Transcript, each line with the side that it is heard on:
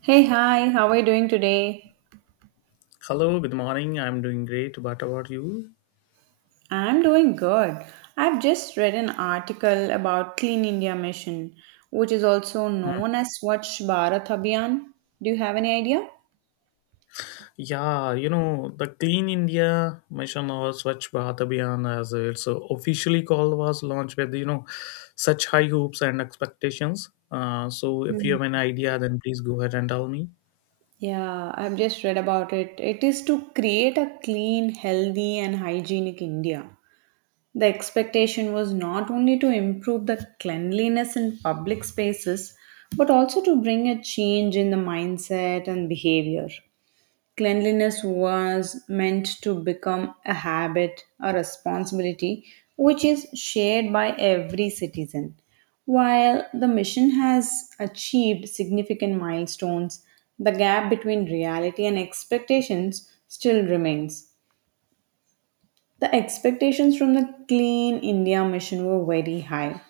right: Hey, hi, how are you doing today?
left: Hello, good morning. I'm doing great. What about you?
right: I'm doing good. I've just read an article about Clean India Mission, which is also
left: Mm.
right: known as Swachh Bharat Abhiyan. Do you have any idea?
left: Yeah, the Clean India Mission or Swachh Bharat Abhiyan, as it's officially called, was launched with, such high hopes and expectations. So if you have an idea, then please go ahead and tell me.
right: Yeah, I've just read about it. It is to create a clean, healthy, and hygienic India. The expectation was not only to improve the cleanliness in public spaces, but also to bring a change in the mindset and behavior. Cleanliness was meant to become a habit, a responsibility, which is shared by every citizen. While the mission has achieved significant milestones, the gap between reality and expectations still remains. The expectations from the Clean India mission were very high.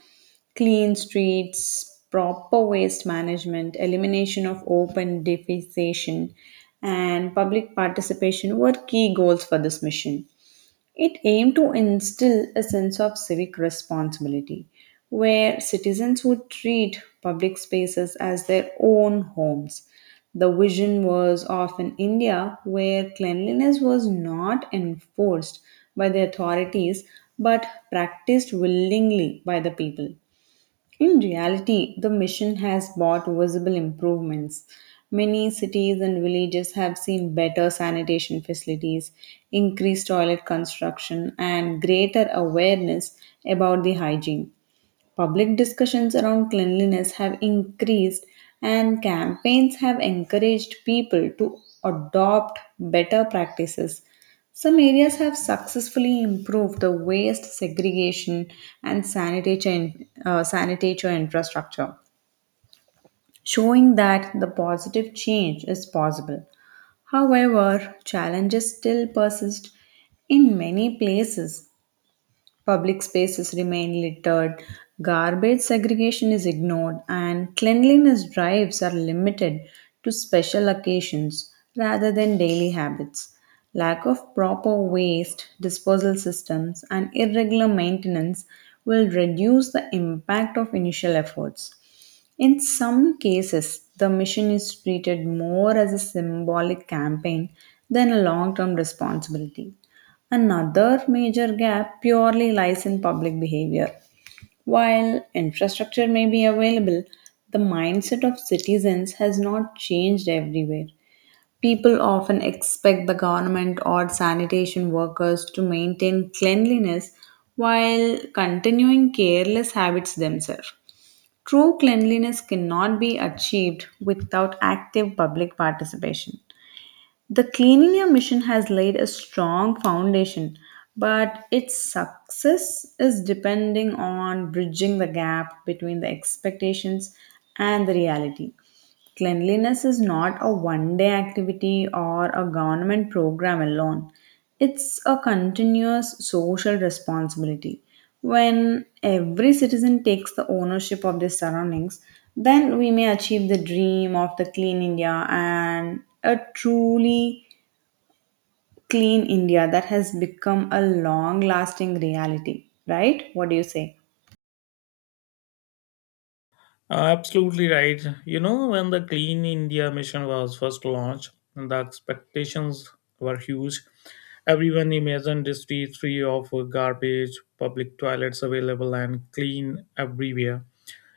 right: Clean streets, proper waste management, elimination of open defecation, and public participation were key goals for this mission. It aimed to instill a sense of civic responsibility where citizens would treat public spaces as their own homes. The vision was of an India where cleanliness was not enforced by the authorities but practiced willingly by the people. In reality, the mission has brought visible improvements. Many cities and villages have seen better sanitation facilities, increased toilet construction, and greater awareness about the hygiene. Public discussions around cleanliness have increased, and campaigns have encouraged people to adopt better practices. Some areas have successfully improved the waste segregation and sanitation, sanitation infrastructure, showing that the positive change is possible. However, challenges still persist in many places. Public spaces remain littered, garbage segregation is ignored, and cleanliness drives are limited to special occasions rather than daily habits. Lack of proper waste disposal systems and irregular maintenance will reduce the impact of initial efforts. In some cases, the mission is treated more as a symbolic campaign than a long term responsibility. Another major gap purely lies in public behavior. While infrastructure may be available, the mindset of citizens has not changed everywhere. People often expect the government or sanitation workers to maintain cleanliness while continuing careless habits themselves. True cleanliness cannot be achieved without active public participation. The Clean India Mission has laid a strong foundation, but its success is depending on bridging the gap between the expectations and the reality. Cleanliness is not a one day activity or a government program alone. It's a continuous social responsibility. When every citizen takes the ownership of their surroundings, then we may achieve the dream of the clean India, and a truly clean India that has become a long lasting reality, right? What do you say?
left: Absolutely right. You know, when the Clean India mission was first launched, the expectations were huge. Everyone imagined the streets free of garbage, public toilets available and clean everywhere,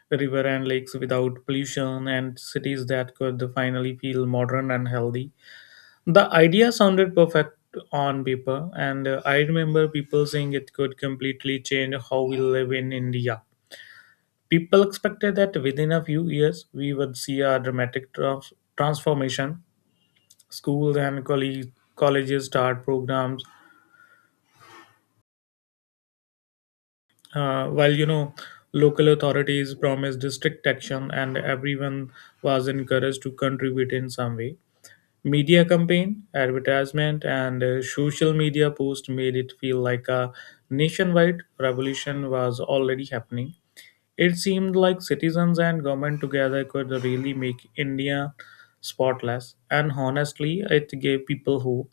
left: river and lakes without pollution, and cities that could finally feel modern and healthy. The idea sounded perfect on paper, and I remember people saying it could completely change how we live in India. People expected that within a few years we would see a dramatic transformation. Schools and colleges start programs, while local authorities promised strict action, and everyone was encouraged to contribute in some way. Media campaign, advertisement, and social media post made it feel like a nationwide revolution was already happening. It seemed like citizens and government together could really make India spotless, and honestly, it gave people hope.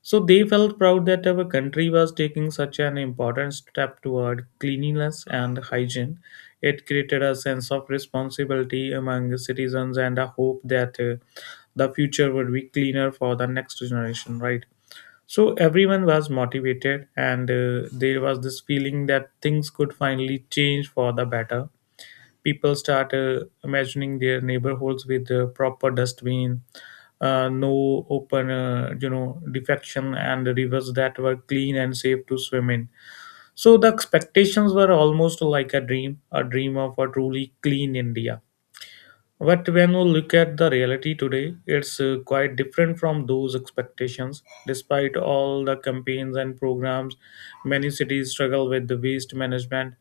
left: So they felt proud that our country was taking such an important step toward cleanliness and hygiene. It created a sense of responsibility among the citizens and a hope that the future would be cleaner for the next generation, right? So everyone was motivated, and there was this feeling that things could finally change for the better. People start imagining their neighborhoods with proper dustbin, no open defection, and rivers that were clean and safe to swim in. So the expectations were almost like a dream, a dream of a truly clean India. But when we look at the reality today, it's quite different from those expectations. Despite all the campaigns and programs, many cities struggle with the waste management.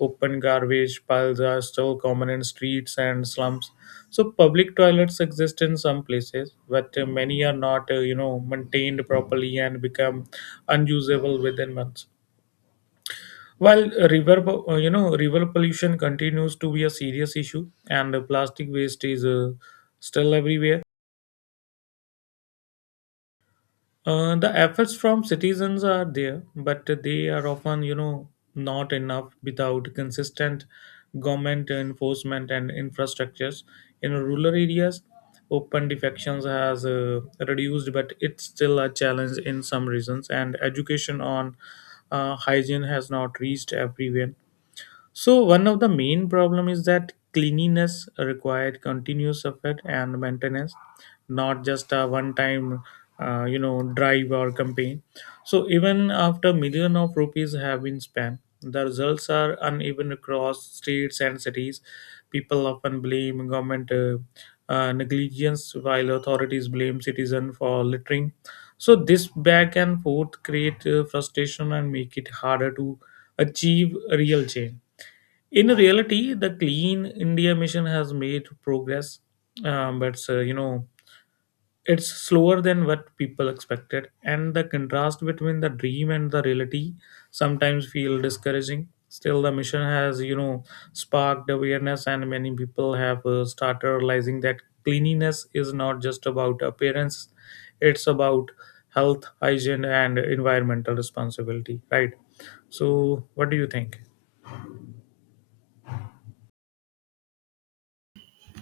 left: Open garbage piles are still common in streets and slums. So public toilets exist in some places, but many are not, maintained properly and become unusable within months. While river, river pollution continues to be a serious issue, and the plastic waste is still everywhere. The efforts from citizens are there, but they are often, not enough without consistent government enforcement and infrastructures. In rural areas, open defections has reduced, but it's still a challenge in some regions. And education on hygiene has not reached everywhere. So one of the main problem is that cleanliness required continuous effort and maintenance, not just a one-time, drive or campaign. So even after million of rupees have been spent, the results are uneven across states and cities. People often blame government negligence, while authorities blame citizen for littering. So this back and forth create frustration and make it harder to achieve real change. In reality, the Clean India mission has made progress, but it's slower than what people expected, and the contrast between the dream and the reality sometimes feel discouraging. Still, the mission has sparked awareness, and many people have started realizing that cleanliness is not just about appearance; it's about health, hygiene, and environmental responsibility. Right. So, what do you think?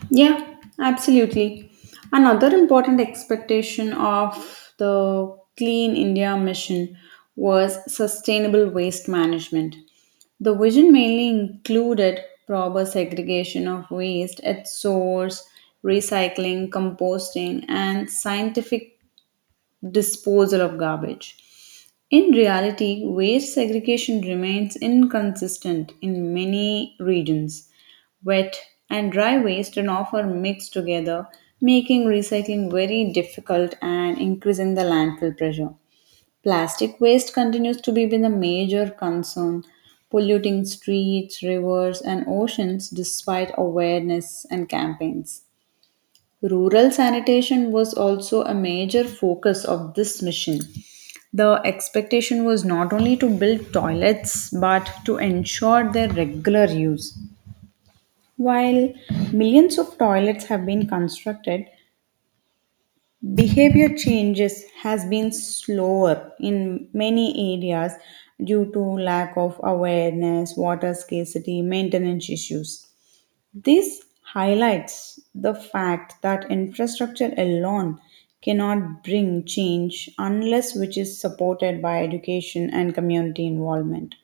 right: Yeah, absolutely. Another important expectation of the Clean India mission was sustainable waste management. The vision mainly included proper segregation of waste at source, recycling, composting, and scientific disposal of garbage. In reality, waste segregation remains inconsistent in many regions. Wet and dry waste are often mixed together, making recycling very difficult and increasing the landfill pressure. Plastic waste continues to be been a major concern, polluting streets, rivers, and oceans despite awareness and campaigns. Rural sanitation was also a major focus of this mission. The expectation was not only to build toilets but to ensure their regular use. While millions of toilets have been constructed, behavior changes has been slower in many areas due to lack of awareness, water scarcity, maintenance issues. This highlights the fact that infrastructure alone cannot bring change unless which is supported by education and community involvement.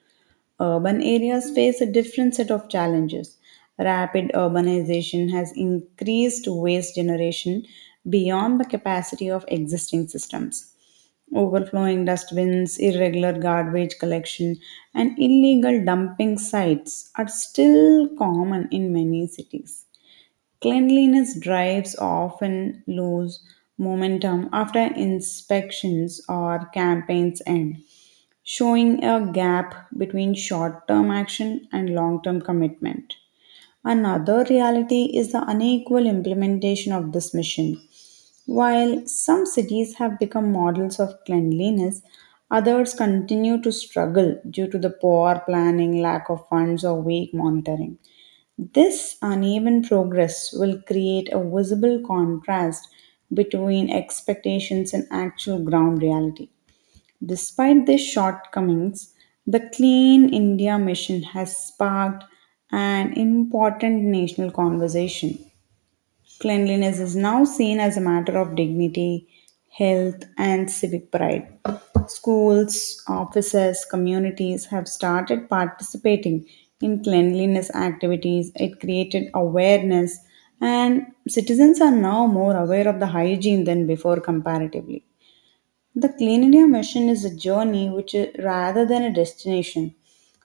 right: Urban areas face a different set of challenges. Rapid urbanization has increased waste generation beyond the capacity of existing systems. Overflowing dustbins, irregular garbage collection, and illegal dumping sites are still common in many cities. Cleanliness drives often lose momentum after inspections or campaigns end, showing a gap between short term action and long term commitment. Another reality is the unequal implementation of this mission. While some cities have become models of cleanliness, others continue to struggle due to the poor planning, lack of funds, or weak monitoring. This uneven progress will create a visible contrast between expectations and actual ground reality. Despite their shortcomings, the Clean India Mission has sparked an important national conversation. Cleanliness is now seen as a matter of dignity, health, and civic pride. Schools, offices, communities have started participating in cleanliness activities. It created awareness, and citizens are now more aware of the hygiene than before, comparatively. The Clean India mission is a journey which is, rather than a destination.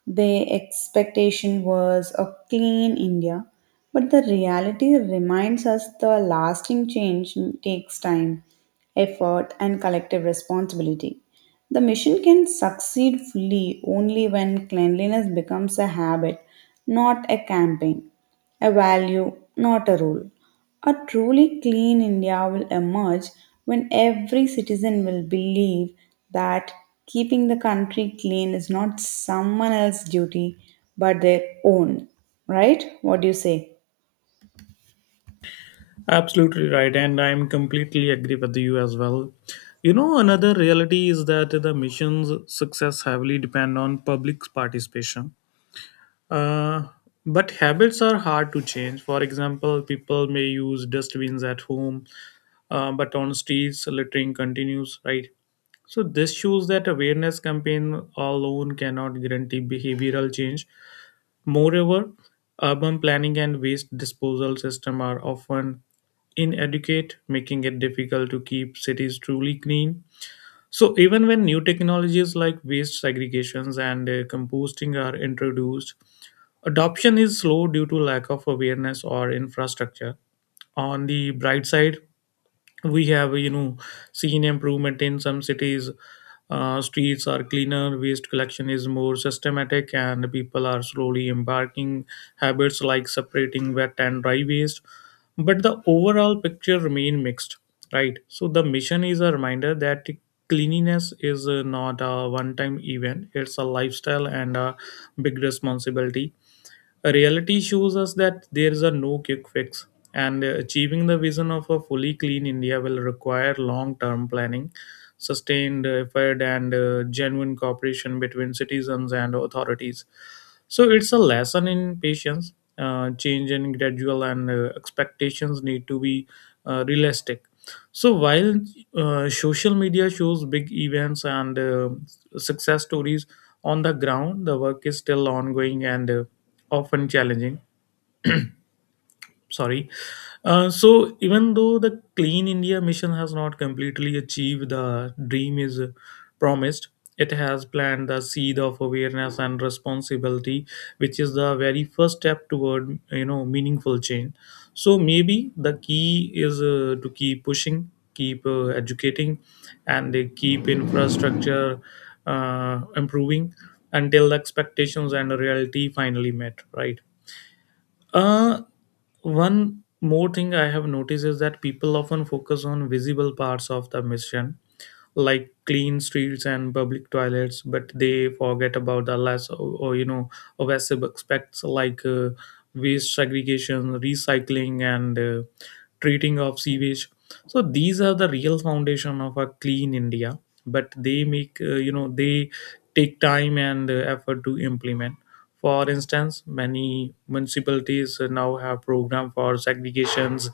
right: The expectation was a clean India, but the reality reminds us the lasting change takes time, effort, and collective responsibility. The mission can succeed fully only when cleanliness becomes a habit, not a campaign, a value, not a rule. A truly clean India will emerge when every citizen will believe that keeping the country clean is not someone else's duty but their own. Right? What do you say?
left: Absolutely right, and I'm completely agree with you as well. You know, another reality is that the mission's success heavily depend on public participation. Uh, but habits are hard to change. For example, people may use dustbins at home, but on streets, littering continues, right? So this shows that awareness campaign alone cannot guarantee behavioral change. Moreover, urban planning and waste disposal systems are often inadequate, making it difficult to keep cities truly clean. So, even when new technologies like waste segregations and composting are introduced, adoption is slow due to lack of awareness or infrastructure. On the bright side, we have seen improvement in some cities. Streets are cleaner, waste collection is more systematic, and people are slowly embarking habits like separating wet and dry waste, but the overall picture remain mixed, right? So the mission is a reminder that cleanliness is not a one time event, it's a lifestyle and a big responsibility. Reality shows us that there is a no quick fix, and achieving the vision of a fully clean India will require long term planning, sustained effort, and genuine cooperation between citizens and authorities. So, it's a lesson in patience, change in gradual, and expectations need to be realistic. So, while social media shows big events and success stories, on the ground, the work is still ongoing and often challenging, sorry. So even though the Clean India mission has not completely achieved the dream is promised, it has planted the seed of awareness and responsibility, which is the very first step toward meaningful change. So maybe the key is to keep pushing, keep educating, and keep infrastructure improving until the expectations and the reality finally met. Right. Uh, one more thing I have noticed is that people often focus on visible parts of the mission, like clean streets and public toilets, but they forget about the less or visible aspects like waste segregation, recycling, and treating of sewage. So these are the real foundation of a clean India, but they make they take time and effort to implement. For instance, many municipalities now have programs for segregations,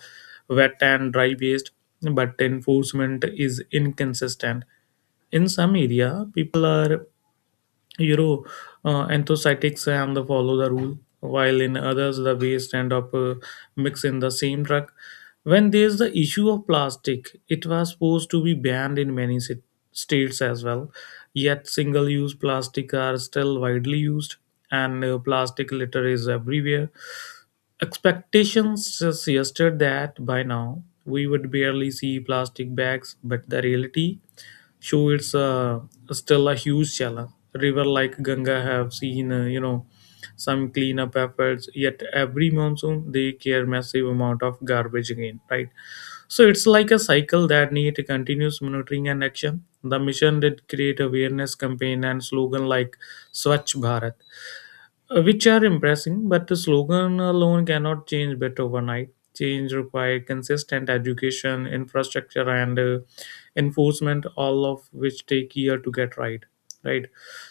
left: wet and dry waste, but enforcement is inconsistent. In some area, people are you Euro enthusiasts and the follow the rule, while in others the waste end up mixed in the same truck. When there's the issue of plastic, it was supposed to be banned in many states as well. Yet single-use plastic are still widely used, and plastic litter is everywhere. Expectations suggested that by now we would barely see plastic bags, but the reality show it's still a huge challenge. River like Ganga have seen some cleanup efforts, yet every monsoon they clear massive amount of garbage again, right? So it's like a cycle that need continuous monitoring and action. The mission did create awareness campaign and slogan like Swachh Bharat, which are impressive, but the slogan alone cannot change better overnight. Change required consistent education, infrastructure, and enforcement, all of which take year to get right. Right.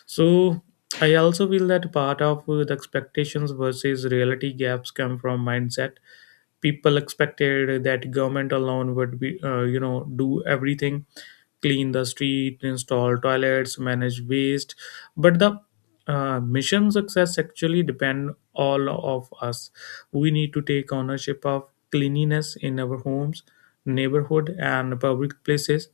left: So I also feel that part of the expectations versus reality gaps come from mindset. People expected that government alone would be, do everything, clean the street, install toilets, manage waste. But the mission success actually depend all of us. We need to take ownership of cleanliness in our homes, neighborhood, and public places,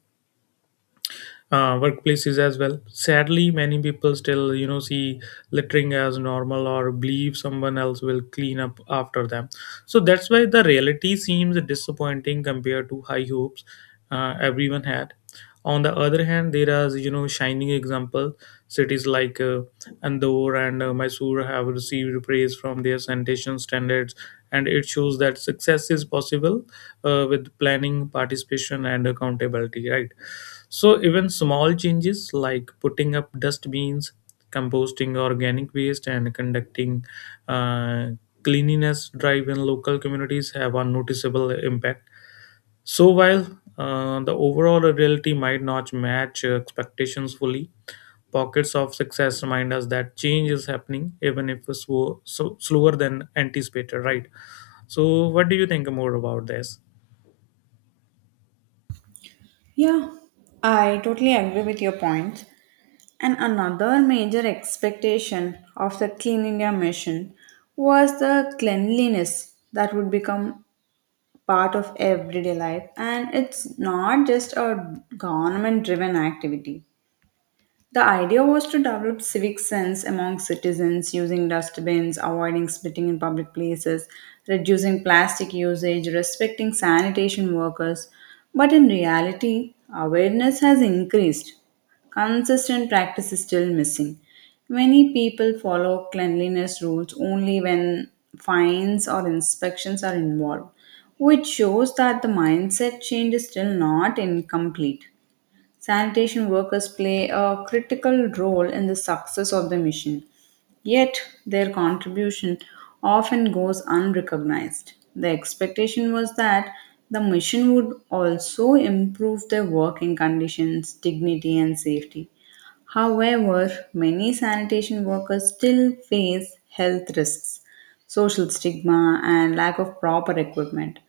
left: workplaces as well. Sadly, many people still, see littering as normal or believe someone else will clean up after them. So that's why the reality seems disappointing compared to high hopes everyone had. On the other hand, there are, shining example. Cities like Andorra and Mysore have received praise from their sanitation standards, and it shows that success is possible with planning, participation, and accountability. Right. So even small changes like putting up dustbins, composting organic waste, and conducting uh, cleanliness drive in local communities have a noticeable impact. So while the overall reality might not match expectations fully, pockets of success remind us that change is happening, even if it's slow, so slower than anticipated. Right. So what do you think more about this?
right: Yeah, I totally agree with your point. And another major expectation of the Clean India mission was the cleanliness that would become part of everyday life and it's not just a government driven activity. The idea was to develop civic sense among citizens using dustbins, avoiding spitting in public places, reducing plastic usage, respecting sanitation workers. But in reality, awareness has increased. Consistent practice is still missing. Many people follow cleanliness rules only when fines or inspections are involved, which shows that the mindset change is still not incomplete. Sanitation workers play a critical role in the success of the mission, yet, their contribution often goes unrecognized. The expectation was that the mission would also improve their working conditions, dignity, and safety. However, many sanitation workers still face health risks, social stigma, and lack of proper equipment.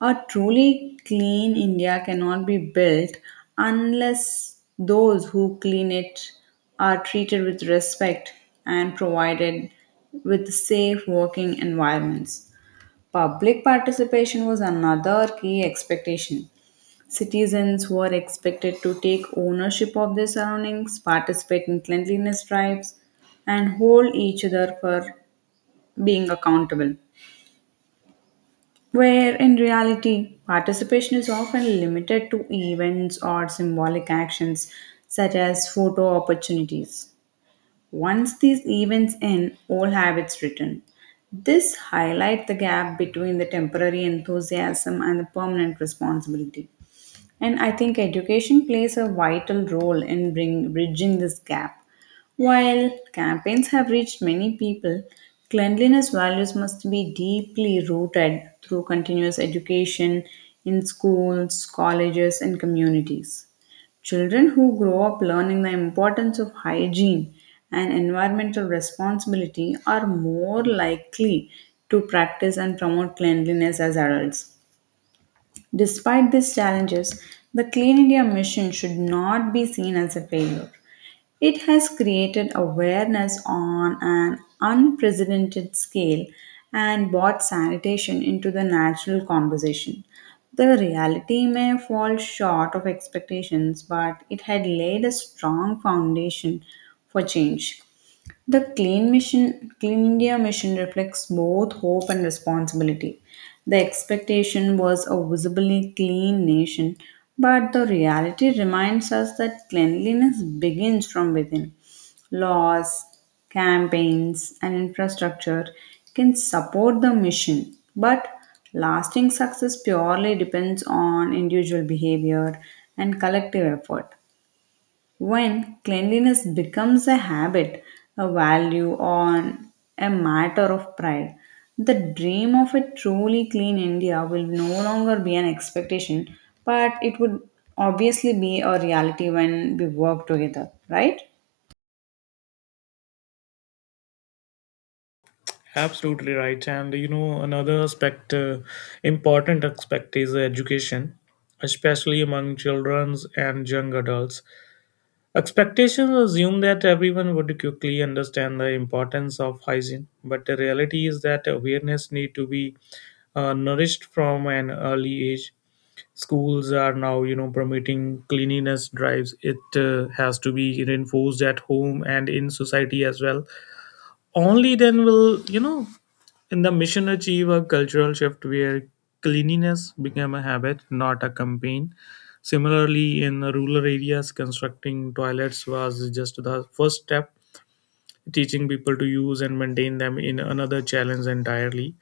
right: A truly clean India cannot be built unless those who clean it are treated with respect and provided with safe working environments. Public participation was another key expectation. Citizens were expected to take ownership of their surroundings, participate in cleanliness drives, and hold each other for being accountable, where in reality participation is often limited to events or symbolic actions such as photo opportunities. Once these events end, old habits return. This highlights the gap between the temporary enthusiasm and the permanent responsibility. And I think education plays a vital role in bridging this gap. While campaigns have reached many people, cleanliness values must be deeply rooted through continuous education in schools, colleges, and communities. Children who grow up learning the importance of hygiene and environmental responsibility are more likely to practice and promote cleanliness as adults. Despite these challenges, the Clean India mission should not be seen as a failure. It has created awareness on an unprecedented scale and brought sanitation into the national conversation. The reality may fall short of expectations, but it had laid a strong foundation for change. The Clean India Mission reflects both hope and responsibility. The expectation was a visibly clean nation, but the reality reminds us that cleanliness begins from within. Laws, campaigns, and infrastructure can support the mission, but lasting success purely depends on individual behavior and collective effort. When cleanliness becomes a habit, a value, or a matter of pride, the dream of a truly clean India will no longer be an expectation, but it would obviously be a reality when we work together, right?
left: Absolutely right. And you know, another aspect, important aspect is education, especially among children and young adults. Expectations assume that everyone would quickly understand the importance of hygiene, but the reality is that awareness need to be nourished from an early age. Schools are now, promoting cleanliness drives. It has to be reinforced at home and in society as well. Only then will you know and the mission achieved a cultural shift where cleanliness became a habit, not a campaign. Similarly, in rural areas, constructing toilets was just the first step, teaching people to use and maintain them in another challenge entirely.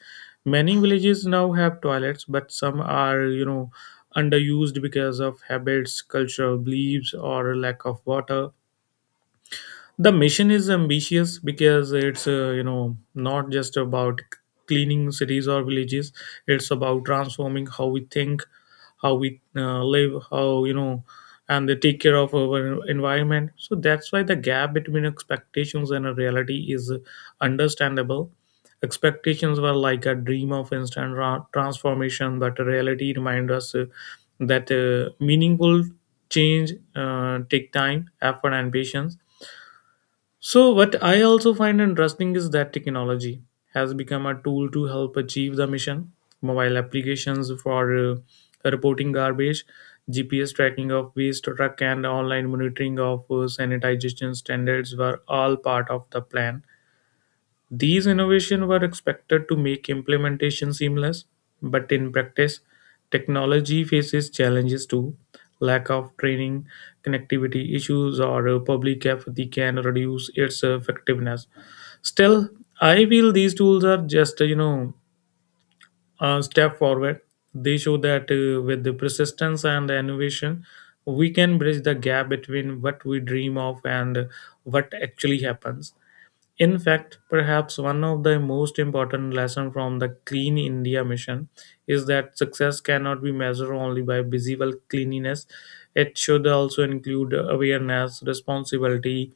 left: Many villages now have toilets, but some are, underused because of habits, cultural beliefs, or lack of water. The mission is ambitious because it's not just about cleaning cities or villages. It's about transforming how we think, how we live how you know and they take care of our environment. So that's why the gap between expectations and reality is understandable. Expectations were like a dream of instant transformation, but reality reminds us that meaningful change take time, effort, and patience. So, what I also find interesting is that technology has become a tool to help achieve the mission. Mobile applications for reporting garbage, GPS tracking of waste truck, and online monitoring of sanitization standards were all part of the plan. These innovations were expected to make implementation seamless, but in practice, technology faces challenges too. Lack of training, connectivity issues, or public apathy can reduce its effectiveness. Still, I feel these tools are just a step forward. They show that with the persistence and innovation, we can bridge the gap between what we dream of and what actually happens. In fact, perhaps one of the most important lessons from the Clean India mission is that success cannot be measured only by visible cleanliness. It should also include awareness, responsibility,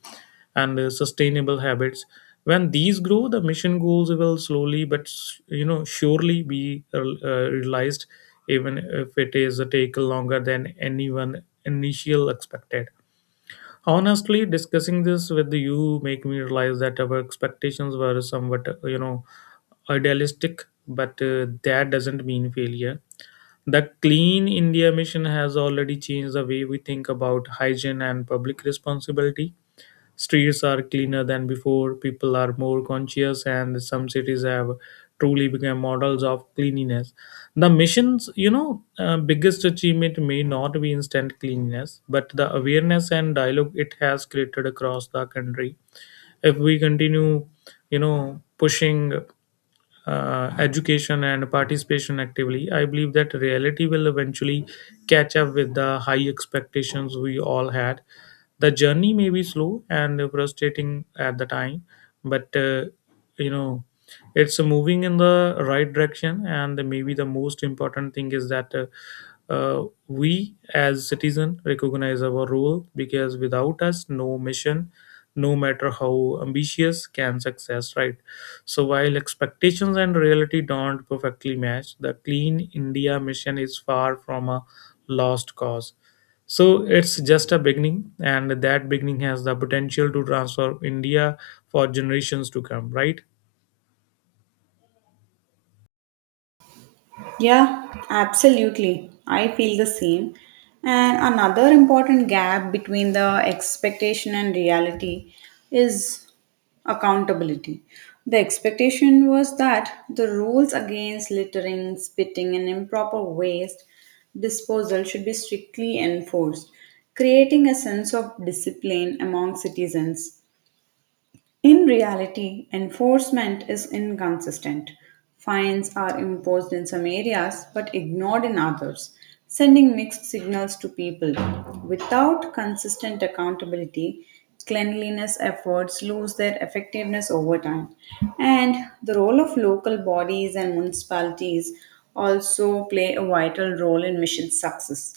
left: and sustainable habits. When these grow, the mission goals will slowly but surely be realized, even if it is take longer than anyone initial expected. Honestly, discussing this with you make me realize that our expectations were somewhat idealistic, but that doesn't mean failure. The Clean India mission has already changed the way we think about hygiene and public responsibility. Streets are cleaner than before, people are more conscious, and some cities have truly become models of cleanliness. The mission's, biggest achievement may not be instant cleanliness, but the awareness and dialogue it has created across the country. If we continue, pushing education and participation actively, I believe that reality will eventually catch up with the high expectations we all had. The journey may be slow and frustrating at the time, but you know, it's moving in the right direction. And maybe the most important thing is that we as citizen recognize our role, because without us, no mission, no matter how ambitious, can success, right? So while expectations and reality don't perfectly match, the Clean India mission is far from a lost cause. So it's just a beginning, and that beginning has the potential to transform India for generations to come, right?
right: Yeah, absolutely. I feel the same. And another important gap between the expectation and reality is accountability. The expectation was that the rules against littering, spitting, and improper waste disposal should be strictly enforced, creating a sense of discipline among citizens. In reality, enforcement is inconsistent. Fines are imposed in some areas but ignored in others, sending mixed signals to people. Without consistent accountability, cleanliness efforts lose their effectiveness over time. And the role of local bodies and municipalities also play a vital role in mission success.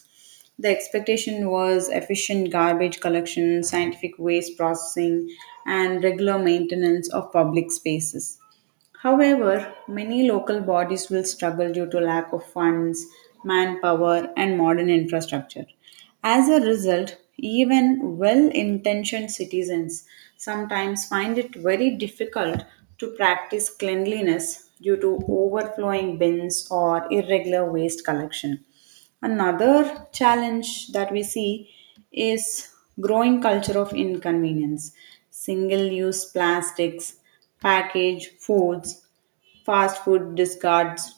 right: The expectation was efficient garbage collection, scientific waste processing, and regular maintenance of public spaces. However, many local bodies will struggle due to lack of funds, manpower, and modern infrastructure. As a result, even well intentioned citizens sometimes find it very difficult to practice cleanliness due to overflowing bins or irregular waste collection. Another challenge that we see is growing culture of inconvenience. Single use plastics, packaged foods, fast food discards,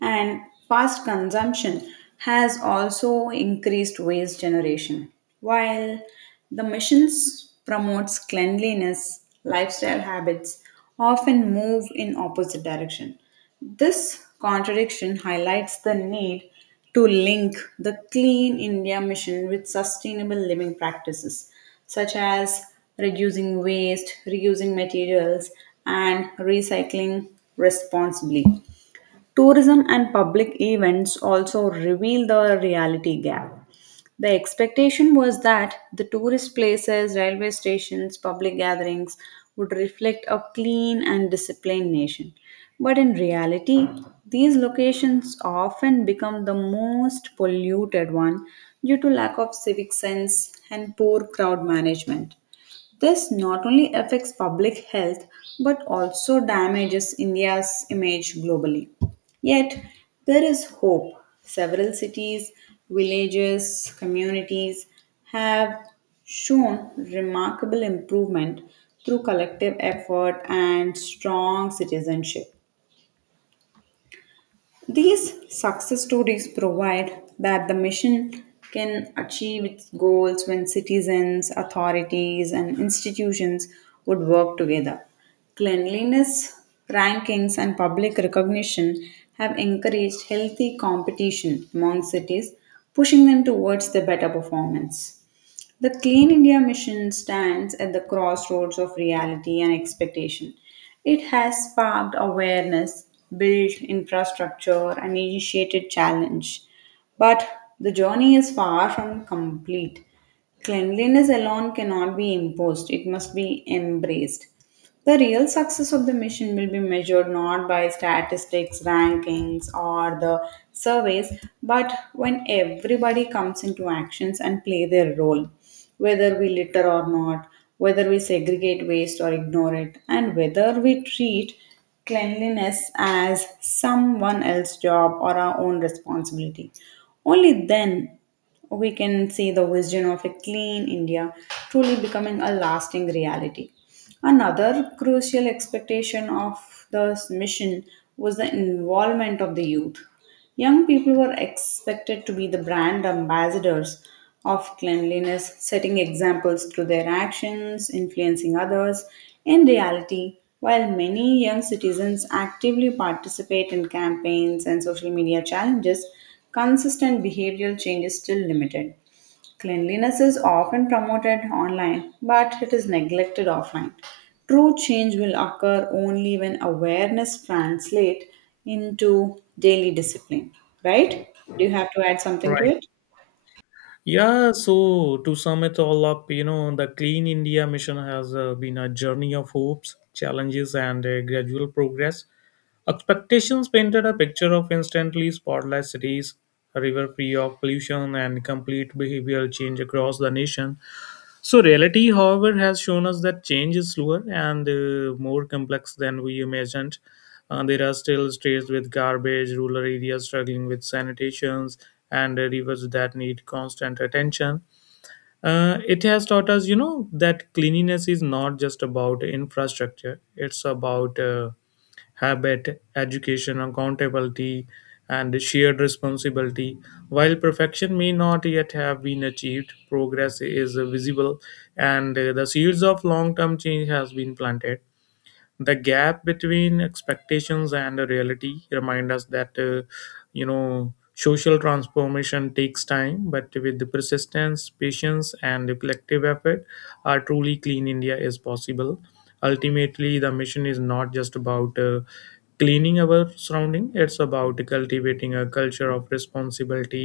right: and fast consumption has also increased waste generation. While the missions promotes cleanliness, lifestyle habits often move in opposite direction. This contradiction highlights the need to link the Clean India mission with sustainable living practices such as reducing waste, reusing materials, and recycling responsibly. Tourism and public events also reveal the reality gap. The expectation was that the tourist places, railway stations, public gatherings would reflect a clean and disciplined nation. But in reality, these locations often become the most polluted one due to lack of civic sense and poor crowd management. This not only affects public health but also damages India's image globally. Yet, there is hope. Several cities, villages, communities have shown remarkable improvement through collective effort and strong citizenship. These success stories provide that the mission can achieve its goals when citizens, authorities, and institutions would work together. Cleanliness rankings and public recognition have encouraged healthy competition among cities, pushing them towards the better performance. The Clean India Mission stands at the crossroads of reality and expectation. It has sparked awareness, built infrastructure, and initiated challenge. But the journey is far from complete. Cleanliness alone cannot be imposed, it must be embraced. The real success of the mission will be measured not by statistics, rankings, or the surveys, but when everybody comes into actions and play their role, whether we litter or not, whether we segregate waste or ignore it, and whether we treat cleanliness as someone else's job or our own responsibility. Only then we can see the vision of a clean India truly becoming a lasting reality. Another crucial expectation of this mission was the involvement of the youth. Young people were expected to be the brand ambassadors of cleanliness, setting examples through their actions, influencing others. In reality, while many young citizens actively participate in campaigns and social media challenges, consistent behavioral change is still limited. Cleanliness is often promoted online, but it is neglected offline. True change will occur only when awareness translates into daily discipline, right? Do you have to add something to
left: Right.
right: it?
left: Yeah, so to sum it all up, the Clean India mission has been a journey of hopes, challenges, and gradual progress. Expectations painted a picture of instantly spotless cities, a river free of pollution, and complete behavioral change across the nation. So, reality, however, has shown us that change is slower and more complex than we imagined. There are still streets with garbage, rural areas struggling with sanitations, and rivers that need constant attention. It has taught us, that cleanliness is not just about infrastructure; it's about habit, education, accountability, and shared responsibility. While perfection may not yet have been achieved, progress is visible and the seeds of long term change has been planted. The gap between expectations and the reality remind us that social transformation takes time, but with the persistence, patience, and the collective effort, a truly clean India is possible. Ultimately, the mission is not just about cleaning our surrounding, it's about cultivating a culture of responsibility,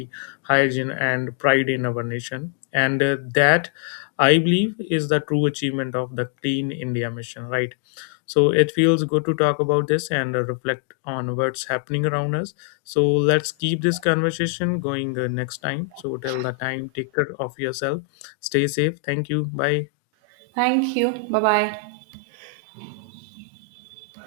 left: hygiene, and pride in our nation. And that, I believe, is the true achievement of the Clean India mission, right? So it feels good to talk about this and reflect on what's happening around us. So let's keep this conversation going next time. So till that time, take care of yourself. Stay safe. Thank you. Bye.
right: Thank you. Bye bye.